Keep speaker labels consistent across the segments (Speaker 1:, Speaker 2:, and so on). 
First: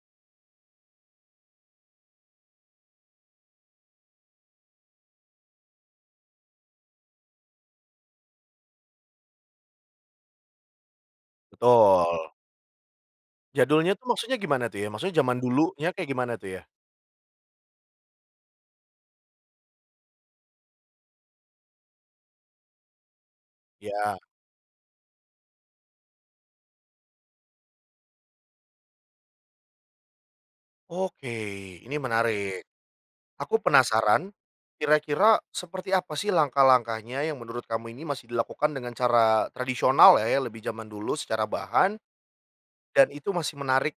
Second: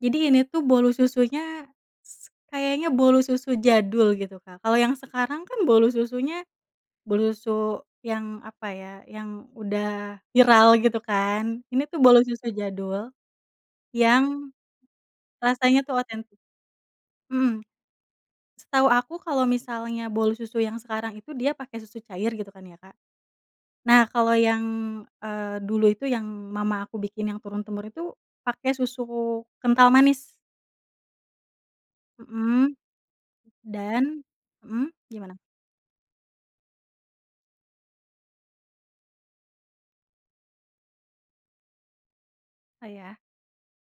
Speaker 1: Jadi ini tuh bolu susunya s kayaknya bolu susu jadul gitu Kak, kalau yang sekarang kan bolu susunya, bolu su yang apa ya yang udah viral gitu kan ini tuh bolu
Speaker 2: Betul.
Speaker 1: susu jadul,
Speaker 2: Jadulnya tuh maksudnya
Speaker 1: yang,
Speaker 2: gimana tuh ya? Maksudnya zaman
Speaker 1: rasanya
Speaker 2: dulunya
Speaker 1: tuh
Speaker 2: kayak gimana
Speaker 1: otentik.
Speaker 2: tuh ya?
Speaker 1: Mhm. Setahu aku kalau misalnya bolu susu yang sekarang itu dia pakai susu cair gitu kan ya Kak. Nah
Speaker 2: Ya.
Speaker 1: kalau yang, eee, dulu itu yang mama aku bikin yang turun-temurun itu pakai susu kental manis
Speaker 2: Oke ini menarik,
Speaker 1: Mhm,
Speaker 2: aku
Speaker 1: dan
Speaker 2: penasaran,
Speaker 1: mhm, gimana?
Speaker 2: kira-kira seperti apa sih langkah-langkahnya yang menurut kamu ini masih dilakukan dengan cara tradisional ya, ya lebih zaman dulu secara bahan,
Speaker 1: Oh
Speaker 2: dan
Speaker 1: ya?
Speaker 2: itu masih menarik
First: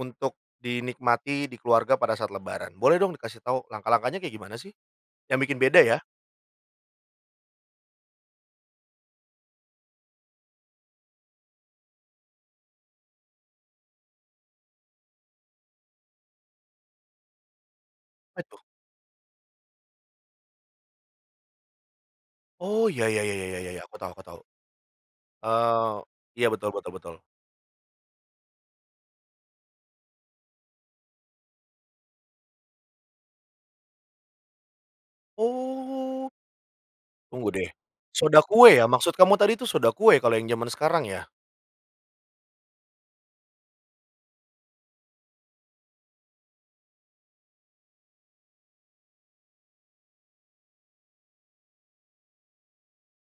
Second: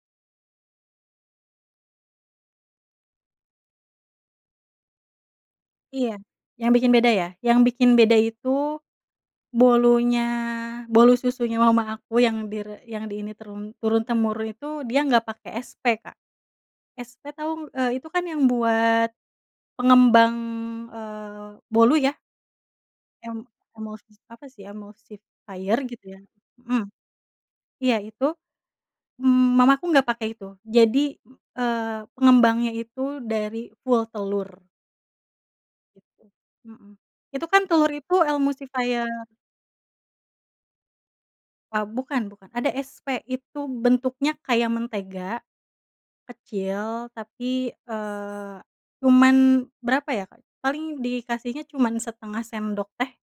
Speaker 2: untuk dinikmati di keluarga pada saat lebaran. Boleh dong dikasih tahu langkah-langkahnya kayak gimana sih? Yang bikin beda ya.
Speaker 1: Iya, yang bikin beda ya, yang bikin beda itu, bolunya bolu susunya mama aku yang di re yang di ini, turun turun-temurun itu dia nggak pakai SP Kak, SP tau? Eee, itu kan
Speaker 2: Apa
Speaker 1: yang
Speaker 2: itu?
Speaker 1: buat, pengembang, eee, bolu ya.
Speaker 2: Oh ya ya ya
Speaker 1: Em
Speaker 2: ya ya ya, aku
Speaker 1: emuls
Speaker 2: tahu aku tahu,
Speaker 1: apa sih emulsifier
Speaker 2: eee,
Speaker 1: gitu ya,
Speaker 2: iya, betul
Speaker 1: mhm,
Speaker 2: betul betul.
Speaker 1: iya itu, m mamaku nggak pakai itu, jadi, eee, pengembangnya itu dari full telur. Gitu,
Speaker 2: Oh.
Speaker 1: mhm,
Speaker 2: Tunggu
Speaker 1: itu kan
Speaker 2: deh,
Speaker 1: telur itu
Speaker 2: soda kue ya
Speaker 1: emulsifier.
Speaker 2: maksud kamu tadi itu soda kue kalau yang zaman sekarang ya?
Speaker 1: Eee, bukan bukan, ada SP itu bentuknya kayak mentega, kecil tapi, eee, cuman berapa ya Kak, paling dikasihnya cuman setengah sendok teh.